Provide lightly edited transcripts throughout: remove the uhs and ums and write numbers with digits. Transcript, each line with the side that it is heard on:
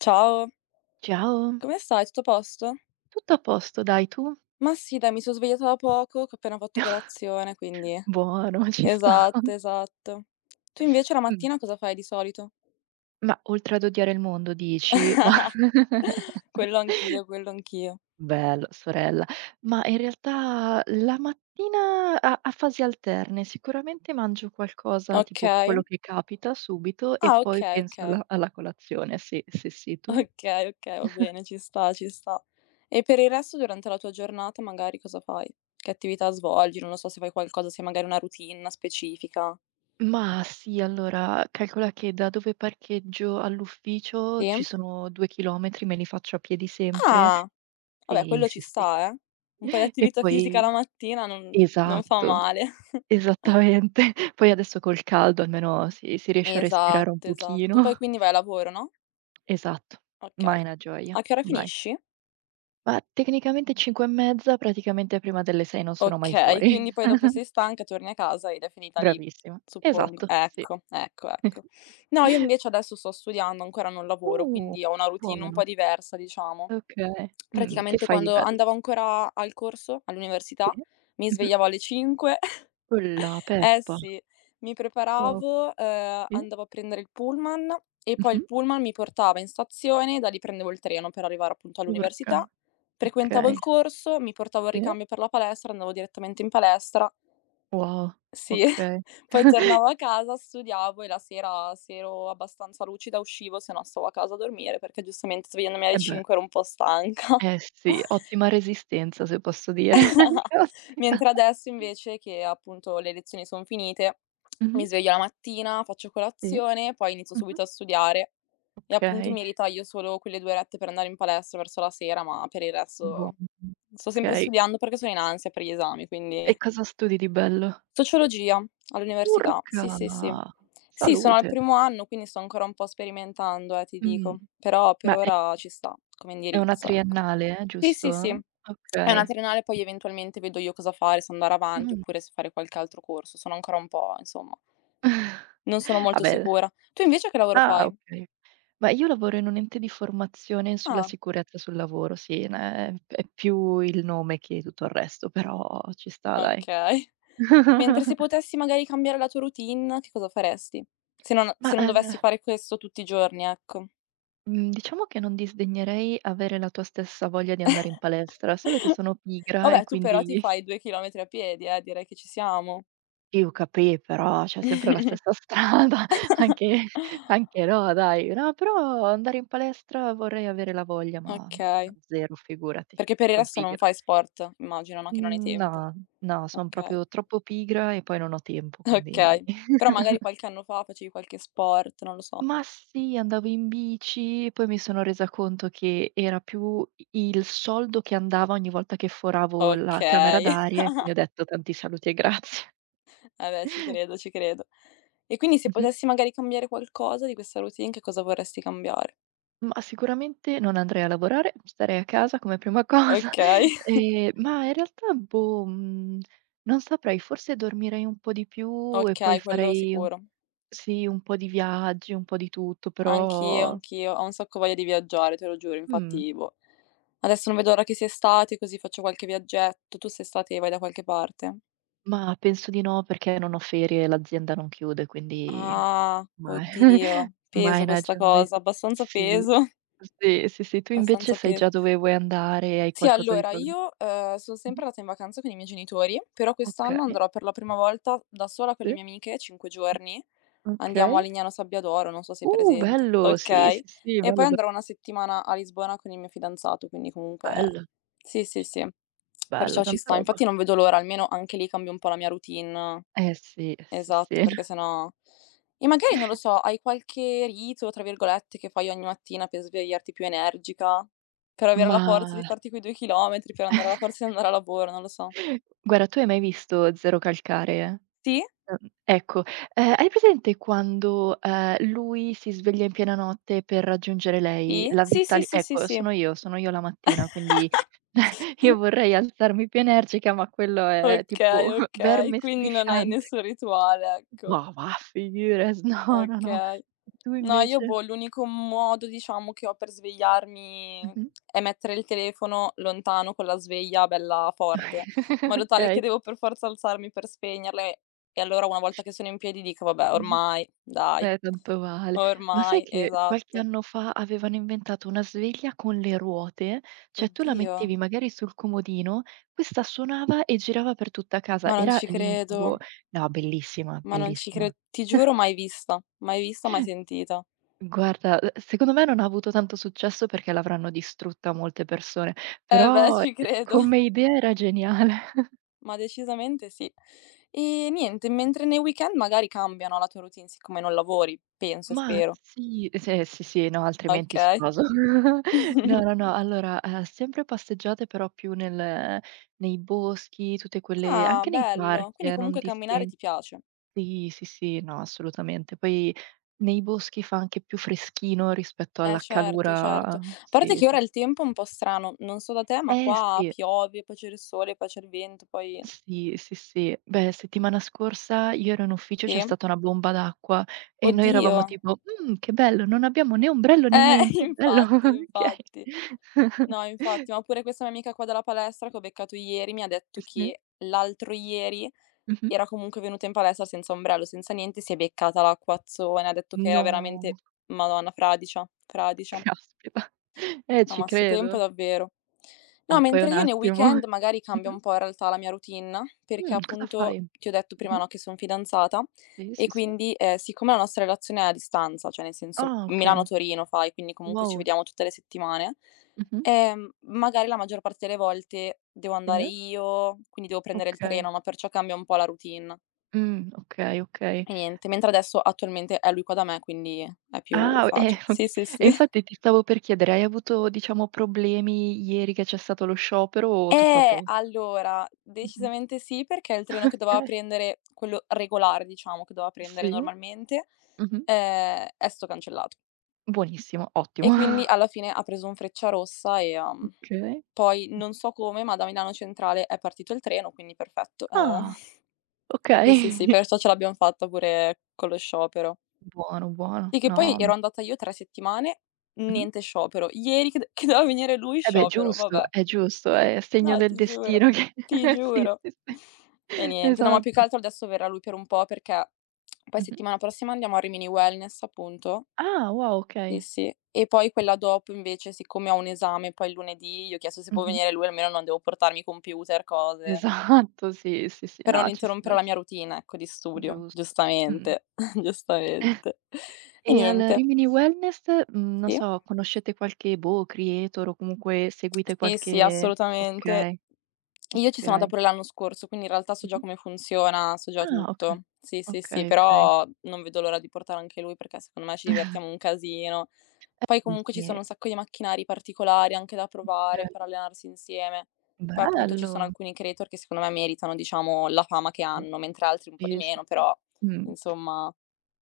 left: Ciao,
right: Ciao,
left: come stai? Tutto a posto?
right: tutto a posto dai, tu?
left: Ma sì, dai, mi sono svegliata da poco, che ho appena fatto colazione, quindi
right: Buono, ci sta.
left: esatto, esatto. Tu invece la
right: Mh.
left: mattina cosa fai di solito?
right: Ma oltre ad odiare il mondo dici? Ma
left: Quello anch'io, quello anch'io.
right: bello, sorella. Ma in realtà la mattina a fasi alterne, sicuramente mangio qualcosa tipo
left: Okay.
right: quello che capita subito e
left: Ah,
right: poi
left: okay,
right: penso
left: okay.
right: alla colazione. Sì, sì, sì, tu?
left: Okay, okay, va bene, ci sta, ci sta. E per il resto durante la tua giornata magari cosa fai? Che attività svolgi? Non lo so se fai qualcosa, se hai magari una routine specifica.
right: Mah, sì, allora calcola che da dove parcheggio all'ufficio
left: Sì?
right: ci sono 2 chilometri, me li faccio a piedi sempre.
left: Ah! Vabbè,
right: Sì,
left: quello ci
right: sì, sì.
left: sta, eh. Un po' di
right: E
left: attività
right: poi
left: fisica la mattina non fa
right: esatto,
left: male.
right: esattamente. Poi adesso col caldo almeno si riesce a respirare un
left: Esatto, esatto. Poi
right: pochino.
left: quindi vai a lavoro, no?
right: Esatto,
left: Okay.
right: mai una gioia,
left: A che ora
right: mai.
left: finisci?
right: Ma tecnicamente 5 e mezza, praticamente prima delle 6 non sono mai
left: Okay,
right: fuori.
left: quindi poi dopo sei stanca, torni a casa ed è finita lì,
right: Bravissima.
left: suppongo.
right: Esatto, sì.
left: Ecco, ecco, ecco. No, io invece adesso sto studiando, ancora non lavoro,
right: Uh,
left: quindi ho una routine un po'
right: Buono.
left: diversa, diciamo.
right: Okay. Che
left: Praticamente
right: fai di
left: quando
right: bello?
left: andavo ancora al corso,
right: Sì.
left: all'università, mi
right: Mh-mh.
left: svegliavo alle 5.
right: Con la
left: Eh
right: peppa.
left: sì, mi
right: Wow,
left: preparavo,
right: sì.
left: andavo a prendere il pullman e poi
right: Mh-mh.
left: il pullman mi portava in stazione, da lì prendevo il treno per arrivare appunto
right: Urca.
left: all'università, frequentavo il
right: Okay,
left: corso, mi portavo il
right: sì.
left: ricambio per la palestra, andavo direttamente in palestra,
right: Wow,
left: sì,
right: okay.
left: poi tornavo a casa, studiavo e la sera se ero abbastanza lucida uscivo, se no stavo a casa a dormire perché giustamente svegliandomi alle
right: Eh beh,
left: 5 ero un po' stanca.
right: eh sì, ottima resistenza se posso dire. Caspita.
left: Mentre adesso invece che appunto le lezioni son finite,
right: Mh-mh,
left: mi sveglio la mattina, faccio
right: sì,
left: colazione, poi inizio
right: mh-mh,
left: subito a studiare e appunto
right: okay,
left: mi ritaglio solo quelle 2 orette per andare in palestra verso la sera, ma per il
right: buono,
left: resto sto sempre
right: okay.
left: studiando perché sono in ansia per gli esami,
right: E
left: quindi
right: cosa studi di bello?
left: sociologia all'università,
right: Urca!
left: sì, sì, sì. Sì, sono al
right: Salute.
left: primo anno, quindi sto ancora un po' sperimentando, ti
right: Mh,
left: dico, però
right: ma
left: per
right: è
left: ora ci sta come
right: è una
left: indirizzo, ecco.
right: triennale,
left: Sì, sì, sì.
right: giusto?
left: È una
right: Okay.
left: triennale, poi eventualmente vedo io cosa fare, se andare avanti
right: Mh.
left: oppure se fare qualche altro corso. Sono ancora un po' insomma, non sono molto
right: Vabbè.
left: sicura. Tu invece che lavoro
right: Ah,
left: fai?
right: okay. Ma io lavoro in un ente di formazione sulla
left: Ah,
right: sicurezza sul lavoro, sì, n è più il nome che tutto il resto, però ci sta dai.
left: okay. Mentre se potessi magari cambiare la tua routine, che cosa faresti? Se non
right: Ma,
left: se non dovessi fare questo tutti i giorni, ecco.
right: mhmm, diciamo che non disdegnerei avere la tua stessa voglia di andare in palestra, solo che sono pigra e
left: Vabbè, tu però ti
right: quindi
left: fai 2 chilometri a piedi, direi che ci siamo.
right: Sì ho capì, però c'è sempre la stessa strada, anche anche no dai. No, però andare in palestra vorrei avere la voglia, ma
left: Okay,
right: zero, figurati,
left: perché per il
right: son
left: resto non
right: pigra.
left: fai sport? Immagino, no, che non hai
right: Mhmm,
left: tempo.
right: no, no, son
left: Okay.
right: proprio troppo pigra e poi non ho tempo, quindi
left: Okay. Però magari qualche anno fa facevi qualche sport, non lo so.
right: Ma sì, andavo in bici, poi mi sono resa conto che era più i il soldo che andava ogni volta che foravo la camera
left: Okay,
right: d'aria e quindi ho detto: "Tanti saluti e grazie."
left: vabbè ci credo, ci credo. E quindi se
right: Mh-mh.
left: potessi magari cambiare qualcosa di questa routine, che cosa vorresti cambiare?
right: Ma sicuramente non andrei a lavorare, starei a casa come prima cosa,
left: Okay.
right: ma in realtà boh, non saprei, forse dormirei un po' di più e poi
left: Okay, quello
right: farei
left: sicuro.
right: sì, un po' di viaggi, un po' di tutto,
left: Anch'io,
right: però
left: anch'io. Ho un sacco voglia di viaggiare, te lo giuro,
right: mh,
left: infatti, boh, adesso non vedo l'ora che sia estate, così faccio qualche viaggetto. Tu quest'estate vai da qualche parte?
right: ma penso di no perché non ho ferie e l'azienda non chiude, quindi
left: Ah,
right: mai
left: oddio,
right: mai
left: peso
right: una
left: questa
right: gioia.
left: cosa, abbastanza
right: Sì.
left: peso,
right: Sì, sì, sì. Tu invece
left: abbastanza
right: sai
left: peso.
right: già dove vuoi andare, hai
left: Sì,
right: qualcosa di
left: allora
right: pro
left: io, son sempre
right: mh-mh,
left: andata in vacanza con i miei genitori, però quest'anno
right: okay,
left: andrò per la prima volta da sola con le
right: sì.
left: mie amiche, 5 giorni. Andiamo a
right: Okay.
left: Lignano Sabbiadoro, non so se hai presente.
right: Bello! Sì, sì,
left: Okay.
right: sì,
left: E poi
right: bello, be
left: andrò 1 settimana a Lisbona con il mio fidanzato, quindi comunque
right: bello,
left: sì, sì,
right: c
left: sì,
right: bella,
left: perciò ci
right: tanta
left: sta.
right: roba.
left: Infatti non vedo l'ora, almeno anche lì cambio un po' la mia routine.
right: Sì, eh sì,
left: Esatto,
right: sì.
left: perché sennò e magari non lo so, hai qualche rito, tra virgolette, che fai ogni mattina per svegliarti più energica, per avere la forza di
right: Ma
left: farti quei 2 chilometri, per andare alla forza di andare a lavoro, non lo so.
right: guarda, tu hai mai visto Zero Calcare?
left: Sì?
right: Ecco, hai presente quando, lui si sveglia in piena notte per raggiungere lei?
left: Sì?
right: La
left: Sì,
right: vita
left: sì,
right: li
left: sì, sì,
right: ecco,
left: sì.
right: sono io la mattina, quindi io vorrei alzarmi più energica, ma quello è
left: Okay,
right: tipo
left: okay,
right: verme
left: quindi non hai
right: strisciante.
left: nessun rituale,
right: No,
left: ecco.
right: ma va, figures no, no, no.
left: Okay.
right: Tu
left: No, io
right: invece?
left: boh, l'unico modo diciamo che ho per svegliarmi
right: Mh-mh.
left: è mettere il telefono lontano con la sveglia bella forte, in modo tale che
right: Okay.
left: devo per forza alzarmi per spegnerla e allora una volta che sono in piedi dico: "Vabbè
right: Mh-mh.
left: ormai, dai,
right: Tanto vale. Ma sai
left: ormai",
right: che qualche
left: esatto.
right: anno fa avevano inventato una sveglia con le ruote? Cioè tu la
left: Oddio,
right: mettevi magari sul comodino, questa suonava e girava per tutta casa.
left: ma non
right: Era
left: ci
right: l'incubo.
left: credo,
right: No, bellissima,
left: ma non ci cre
right: bellissima.
left: ti giuro mai vista, mai vista, mai sentita.
right: Guarda, secondo me non ha avuto tanto successo perché l'avranno distrutta molte persone,
left: Eh beh,
right: però,
left: ci credo.
right: come idea era geniale.
left: Ma decisamente sì. E niente, mentre nei weekend magari cambia, no, la tua routine siccome non lavori, penso e
right: Ma
left: spero.
right: sì, se sì, sì, no, altrimenti
left: Okay.
right: sposo. No, no, no, allora, sempre passeggiate però più nel nei boschi, tutte quelle
left: Ah,
right: anche nei
left: bello.
right: parchi,
left: Quindi
right: non
left: comunque camminare
right: distin
left: ti piace.
right: sì, sì, sì, no, assolutamente. Poi nei boschi fa anche più freschino rispetto
left: Eh
right: alla
left: certo, certo.
right: calura
left: A parte
right: sì,
left: che
right: sì,
left: ora
right: s
left: il tempo è un po' strano, non so da te, ma
right: eh
left: qua
right: sì.
left: piove, poi c'è il sole, poi c'è il vento, poi
right: Sì, sì, sì. Beh, settimana scorsa io ero in ufficio, c'è
left: sì?
right: stata una bomba d'acqua e noi
left: Oddio.
right: eravamo tipo: che bello, non abbiamo né ombrello né
left: Eh,
right: niente, bello,
left: infatti,
right: okay."
left: infatti. No, infatti, ma pure questa mia amica qua della palestra che ho beccato ieri mi ha detto
right: Sì.
left: che l'altro ieri
right: Mh-mh.
left: era comunque venuta in palestra senza ombrello, senza niente, si è beccata l'acquazzone, ha detto che era
right: No,
left: veramente Madonna, fradicia, fradicia.
right: caspita.
left: No,
right: Ci
left: ma 'sto tempo
right: credo.
left: davvero. No,
right: Ah, poi
left: mentre
right: un
left: io nei
right: attimo.
left: weekend magari cambio
right: Mh-mh.
left: un po' in realtà la mia routine, perché
right: Cosa fai?
left: appunto ti ho detto prima,
right: Mh-mh.
left: no, che son fidanzata
right: Sì,
left: e
right: sì, sì.
left: quindi, siccome la nostra relazione è a distanza, cioè nel senso
right: Ah, okay.
left: Milano-Torino fai, quindi comunque ci
right: Wow.
left: vediamo tutte le settimane,
right: Mh-mh.
left: magari la maggior parte delle volte devo
right: Sì,
left: andare
right: eh.
left: io, quindi devo prendere il
right: Okay.
left: treno, no, perciò cambia un po' la routine
right: Okay, okay.
left: e niente. Mentre adesso attualmente è lui qua da me, quindi è più
right: Ah,
left: facile. Sì,
right: oka
left: sì,
right: e
left: sì.
right: infatti ti stavo per chiedere, hai avuto diciamo problemi ieri che c'è stato lo sciopero o tutto a pos
left: Allora,
right: Mh-mh.
left: decisamente sì, perché il treno che doveva
right: Okay.
left: prendere, quello regolare diciamo, che doveva prendere
right: Sì.
left: normalmente,
right: Mh-mh.
left: è stato cancellato.
right: Buonissimo,
left: E
right: ottimo.
left: quindi alla fine ha preso un Frecciarossa e,
right: Okay.
left: poi
right: Mh.
left: non so come, ma da Milano Centrale è partito il treno, quindi perfetto.
right: Ah,
left: Sì, sì,
right: okay.
left: sì, perciò ce l'abbiam fatta pure con lo sciopero.
right: Buono, buono.
left: Sì, che poi
right: No,
left: ero
right: me
left: andata io 3 settimane,
right: mh-mh.
left: niente sciopero. Ieri che d che doveva venire lui,
right: Eh beh,
left: sciopero, vabbè.
right: giusto, è segno
left: No,
right: del
left: ti giuro,
right: destino che
left: ti
right: sì,
left: giuro.
right: sì,
left: E
right: sì,
left: niente, no, ma più che
right: esatto.
left: altro adesso verrà lui per un po' perché poi
right: Mh-mh.
left: settimana prossima andiamo a Rimini Wellness, appunto.
right: Ah, wow,
left: Sì,
right: okay.
left: sì. E poi quella dopo invece, siccome ho un esame poi il lunedì, gli ho chiesto se può
right: Mh-mh.
left: venire lui, almeno non devo portarmi computer, cose,
right: Esatto, sì, sì, sì.
left: per non
right: No, ci
left: interrompere
right: sta,
left: la
right: ci
left: mia routine, ecco, di studio,
right: giusto. Mh.
left: giustamente, giustamente. E
right: E al
left: niente.
right: Rimini Wellness, non
left: Sì.
right: so, conoscete qualche, boh, creator o comunque seguite
left: Sì, sì,
right: qualche okay,
left: assolutamente. Io ci sono
right: okay.
left: andata pure l'anno scorso, quindi in realtà so già
right: Mh-mh.
left: come funziona, so già
right: Ah, okay.
left: tutto. Sì, sì, sì,
right: Okay, okay.
left: però non vedo l'ora di portare anche lui perché secondo me ci divertiamo un casino. Poi
right: Sì,
left: comunque ci
right: sì,
left: sono un sacco di macchinari particolari anche da
right: okay.
left: provare per allenarsi insieme. Poi appunto ci sono
right: Bello!
left: alcuni creator che secondo me meritano, diciamo, la fama che
right: Sì,
left: hanno, mentre altri un po' di
right: sì, sì,
left: meno,
right: sì.
left: però
right: Mh,
left: insomma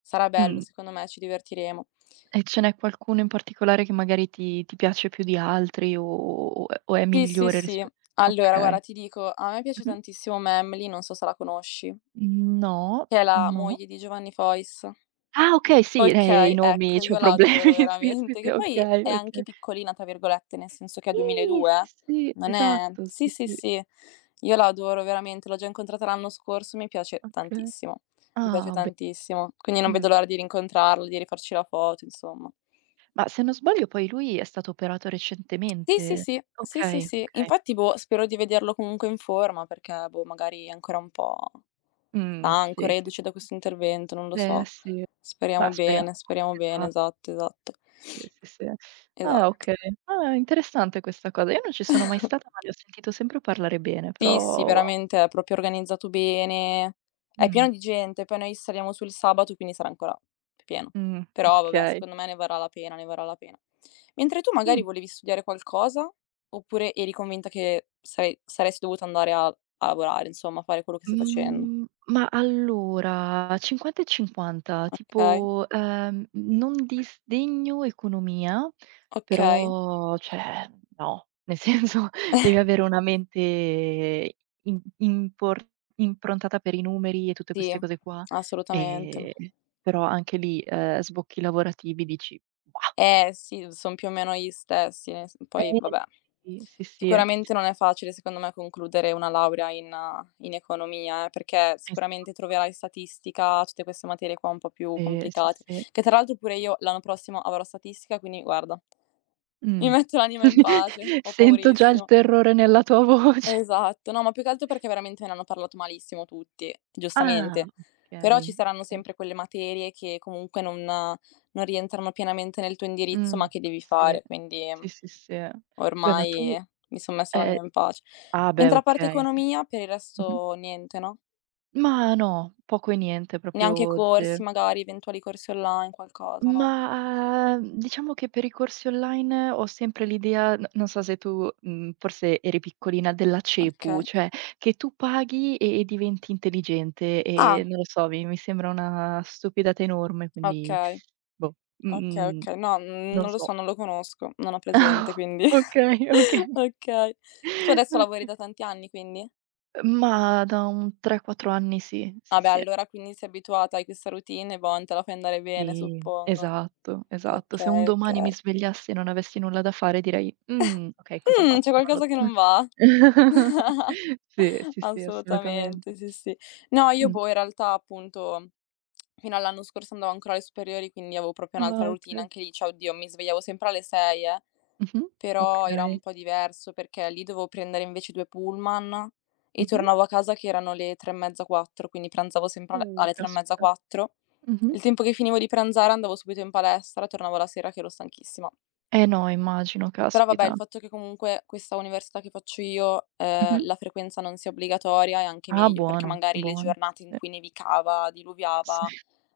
left: sarà bello,
right: mh.
left: secondo me ci divertiremo.
right: E ce n'è qualcuno in particolare che magari ti piace più di altri o è
left: Sì, sì,
right: migliore
left: sì.
right: rispe
left: Allora guarda,
right: okay.
left: ti dico, a me piace
right: Mh-mh.
left: tantissimo Memli, non so se la conosci,
right: No,
left: che è la
right: no.
left: moglie di Giovanni Fois.
right: Ah, okay, sì, i
left: Okay,
right: nomi
left: ecco,
right: c'ho
left: io la
right: problemi.
left: adoro
right: Sì, sì,
left: veramente,
right: sì,
left: che poi
right: okay,
left: è anche
right: okay.
left: "piccolina" tra virgolette, nel senso che ha
right: Sì, sì,
left: 2002,
right: sì,
left: non è
right: esatto,
left: sì,
right: sì,
left: sì,
right: sì,
left: sì, io la adoro veramente, l'ho già incontrata l'anno scorso,
right: okay.
left: mi piace
right: Ah, beh,
left: tantissimo, quindi non
right: mh.
left: vedo l'ora di rincontrarlo, di rifarci la foto, insomma.
right: Ma se non sbaglio poi lui è stato operato
left: Sì, sì,
right: recentemente.
left: sì. Sì, sì,
right: Okay,
left: sì.
right: okay.
left: Infatti, boh, spero di vederlo comunque in forma perché, boh, magari è ancora un po'
right: Mh,
left: stanco,
right: sì che
left: reduce da questo intervento, non lo
right: eh
left: so.
right: sì, ma speriamo
left: Speriamo bene,
right: esatto,
left: esatto, esatto.
right: sì, sì. Sì.
left: Esa
right: Ah, okay. Ah, interessante questa cosa. Io non ci sono mai stata, ma ne ho sentito sempre parlare bene,
left: Sì, sì,
right: però wow.
left: veramente è proprio organizzato bene, è pieno
right: Mh,
left: di gente, poi noi saliamo sul sabato, quindi sarà ancora più pieno. Però vabbè,
right: okay.
left: secondo me ne varrà la pena, ne varrà la pena. Mentre tu
right: Mh.
left: magari volevi studiare qualcosa, oppure eri convinta che saresti dovuta andare a lavorare, insomma, a fare quello che stai facendo.
right: Mhmm, ma allora 50 e 50,
left: Okay,
right: tipo, non disdegno economia,
left: okay.
right: però cioè no, nel senso devi avere una mente im impor improntata per i numeri e tutte
left: Sì,
right: queste cose qua,
left: assolutamente.
right: ehm, però anche lì, sbocchi lavorativi dici: "Mah".
left: Eh sì, son più o meno gli stessi, nel s poi
right: Eh
left: vabbè.
right: sì, sì, sì, eh.
left: Sicuramente non è facile secondo me concludere una laurea in economia, perché sicuramente
right: Esatto,
left: troverai statistica, tutte queste materie qua un po' più
right: sì, sì,
left: complicate,
right: sì.
left: che tra l'altro pure io l'anno prossimo avrò statistica, quindi guarda, mi
right: Mh.
left: metto l'anima in pace, ho
right: Sento già il
left: paurissima.
right: terrore nella tua voce.
left: Esatto, no, ma più che altro perché veramente ne hanno parlato malissimo tutti,
right: Ah,
left: giustamente. Però ci
right: okay,
left: saranno
right: okay.
left: sempre quelle materie che comunque non rientrano pienamente nel tuo indirizzo,
right: Mh.
left: ma che devi
right: Sì,
left: fare, quindi
right: sì, sì, sì. Beh, ma tu
left: ormai mi son messa
right: ehm,
left: l'anima in pace.
right: ah beh,
left: Mentre a parte
right: okay.
left: economia, per il
right: Mh-mh.
left: resto niente, no?
right: Ma no, poco e niente, proprio
left: Neanche corsi
right: 0.
left: magari, eventuali corsi online, qualcosa, no?
right: Ma, diciamo che per i corsi online ho sempre l'idea n non so se tu, forse eri piccolina, della
left: Okay.
right: cepu, cioè che tu paghi e diventi intelligente
left: Ah,
right: e non lo so, mi sembra una stupidata enorme, quindi
left: okay.
right: boh,
left: Okay,
right: mhmm,
left: okay. No,
right: non
left: non lo so,
right: so.
left: non lo conosco, non ho presente quindi.
right: Okay, okay,
left: Okay. Tu adesso lavori
right: okay.
left: da tanti anni quindi?
right: Ma da un 3, 4 anni sì,
left: Ah
right: sì,
left: beh,
right: sì.
left: allora quindi sei abituata, hai questa routine, e buon, te la fai andare bene
right: Sì,
left: suppongo.
right: esatto, esatto. Se un
left: Okay,
right: domani mi
left: okay.
right: svegliassi e non avessi nulla da fare direi: "Mhmm, okay, cosa
left: C'è
right: faccio? Non lo
left: qualcosa che non va?
right: so." Sì, sì, sì, assolutamente.
left: Assolutamente, sì, sì. No, io
right: Mh.
left: boh, in realtà appunto fino all'anno scorso andavo ancora alle superiori, quindi avevo proprio un'altra
right: Ah,
left: routine
right: okay.
left: anche lì, cioè oddio mi svegliavo sempre alle 6 eh.
right: Mh-mh.
left: Però era un
right: Okay.
left: po' diverso perché lì dovevo prendere invece 2 pullman e
right: Mh-mh.
left: tornavo a casa che erano le 3 e mezza, 4, quindi pranzavo sempre al alle 3 e mezza,
right: Caspita.
left: 4.
right: Mh-mh.
left: Il tempo che finivo di pranzare andavo subito in palestra, tornavo la sera che ero stanchissima.
right: Eh no, immagino,
left: Però vabbè, il
right: caspita.
left: fatto che comunque questa università che faccio io,
right: Mh-mh.
left: la frequenza non sia obbligatoria è anche
right: Ah,
left: meglio, perché
right: buono,
left: magari le
right: buono.
left: giornate in
right: Sì.
left: cui nevicava,
right: Sì.
left: diluviava,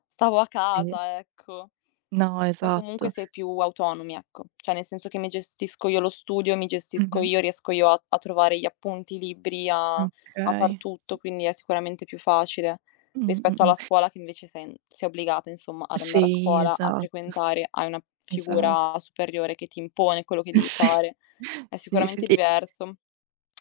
left: stavo a
right: Sì.
left: casa, ecco.
right: No,
left: Poi comunque
right: esatto.
left: si è più autonomi, ecco. Cioè nel senso che mi gestisco io lo studio, mi gestisco
right: Mh-mh.
left: io, riesco io a trovare gli appunti, i libri, a far
right: Okay.
left: tutto,
right: Sì.
left: quindi è sicuramente più facile rispetto alla
right: Mh-mh.
left: scuola che invece sei obbligata, insomma, ad andare a
right: Sì,
left: scuola, a
right: esatto,
left: frequentare, hai una
right: esatto.
left: figura superiore che ti impone quello che devi
right: Sì.
left: fare. È
right: Sì, sì.
left: sicuramente
right: E
left: diverso,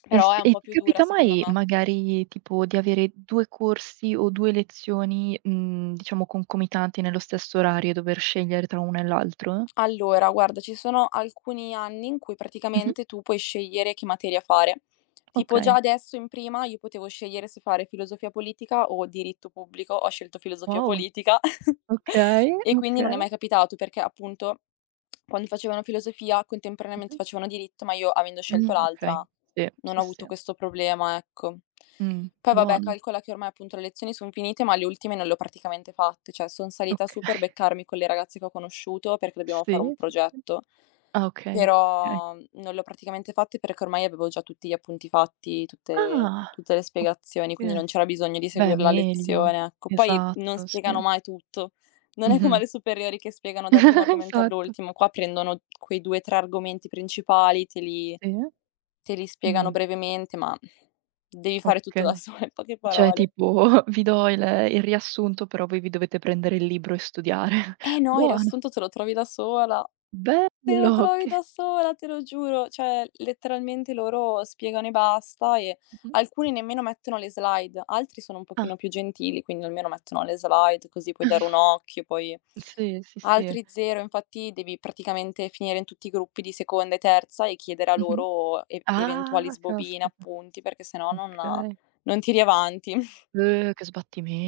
right: e s
left: però è un
right: e
left: po'
right: ti
left: più dura
right: capita
left: secondo
right: mai
left: me.
right: magari tipo di avere 2 corsi o 2 lezioni, diciamo concomitanti nello stesso orario e dover scegliere tra uno e l'altro?
left: Allora, guarda, ci sono alcuni anni in cui
right: Mh-mh.
left: praticamente tu puoi scegliere che materia fare. Tipo già
right: Okay.
left: adesso in prima io potevo scegliere se fare filosofia politica o diritto pubblico, ho scelto filosofia
right: Wow.
left: politica
right: Okay,
left: e quindi non è
right: okay.
left: mai capitato perché appunto quando facevano filosofia contemporaneamente
right: Mh-mh.
left: facevano diritto, ma io avendo scelto
right: Okay.
left: l'altra
right: Sì,
left: non ho
right: sì,
left: avuto
right: sì.
left: questo problema, ecco. Poi vabbè,
right: Buono.
left: calcola che ormai appunto le lezioni son finite, ma le ultime non le ho praticamente fatte, cioè son salita
right: Okay.
left: su per beccarmi con le ragazze che ho conosciuto perché dobbiamo fare un
right: Sì, sì, sì.
left: progetto,
right: Ah, okay. Okay.
left: però, non le ho praticamente fatte perché ormai avevo già tutti gli appunti fatti, tutte
right: Ah,
left: tutte le spiegazioni, quindi
right: okay.
left: non c'era bisogno di
right: Beh,
left: seguir la
right: meglio.
left: lezione, ecco. Poi non
right: Esatto, sì.
left: spiegano mai tutto. Non è come
right: Mh-mh.
left: alle superiori che spiegano dal primo argomento
right: Esatto.
left: all'ultimo, qua prendono quei 2, 3 argomenti principali, te li
right: Sì.
left: Te li spiegano
right: Mh,
left: brevemente, ma devi fare tutto da
right: okay.
left: sola in poche
right: Cioè
left: parole.
right: tipo vi do il riassunto, però voi vi dovete prendere il libro e studiare.
left: Eh no, il
right: Buono,
left: riassunto te lo trovi da sola, te lo
right: bello
left: trovi
right: che
left: da sola, te lo giuro. Cioè, letteralmente loro spiegano e basta e
right: Mh-mh.
left: alcuni nemmeno mettono le slide, altri sono un
right: Ah.
left: pochino più gentili, quindi almeno mettono le slide così puoi dare un occhio, poi
right: Sì, sì, sì.
left: altri zero. Infatti devi praticamente finire in tutti i gruppi di seconda e terza e chiedere a
right: Mh-mh.
left: loro e eventuali
right: Ah,
left: sbobine,
right: caspita.
left: appunti, perché se no non
right: Okay.
left: non tiri avanti.
right: Che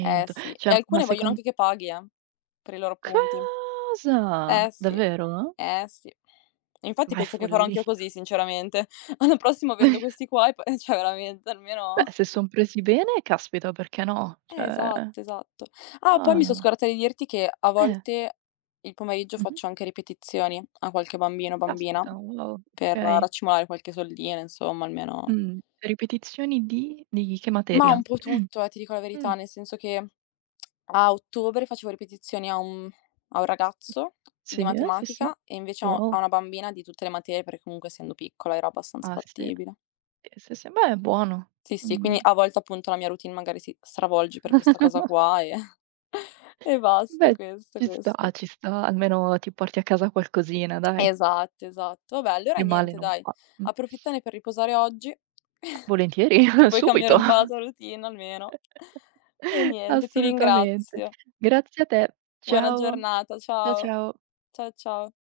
left: Eh sì, e
right: Cioè, ma
left: alcune vogliono
right: secon
left: anche che paghi, per i loro punti. Eh
right: cosa?
left: sì,
right: Davvero?
left: eh sì. Infatti
right: Ma è
left: penso che farò anch'io
right: follia.
left: così sinceramente. L'anno prossimo vendo questi qua e poi cioè veramente almeno
right: Beh, se son presi bene, caspita, perché no? Cioè
left: esatto, esatto. Ah, poi
right: no, no,
left: mi son
right: no.
left: scordata di dirti che a
right: Eh,
left: volte il pomeriggio
right: mh-mh.
left: faccio anche ripetizioni a qualche bambino o bambina
right: Caspita, wow,
left: per
right: okay.
left: raccimolare qualche soldino, insomma, almeno
right: Ripetizioni di che
left: ma
right: materia?
left: un po' tutto, ti dico la
right: Mh.
left: verità, nel senso che a ottobre facevo ripetizioni a un ragazzo di
right: Sì, sì, sì.
left: matematica e invece a
right: Wow.
left: una bambina di tutte le materie, perché comunque essendo piccola era abbastanza
right: Ah, sì.
left: fattibile.
right: Sì, sì, sì. Beh, è buono.
left: Sì, sì,
right: Mh.
left: quindi a volte appunto la mia routine magari si stravolge per questa cosa qua e e basta,
right: Beh,
left: questo,
right: ci sta, ah,
left: questo.
right: ci sta, almeno ti porti a casa qualcosina dai,
left: Esatto, esatto. Vabbè, allora
right: che male
left: niente
right: non
left: dai,
right: fa. Mh.
left: approfittane per riposare oggi,
right: Volentieri,
left: che puoi cambiare
right: subito.
left: un po' la tua routine almeno. E niente, ti
right: Assolutamente.
left: ringrazio.
right: Grazie a te.
left: Buona
right: Ciao.
left: giornata, ciao.
right: Ciao.
left: Ciao, ciao.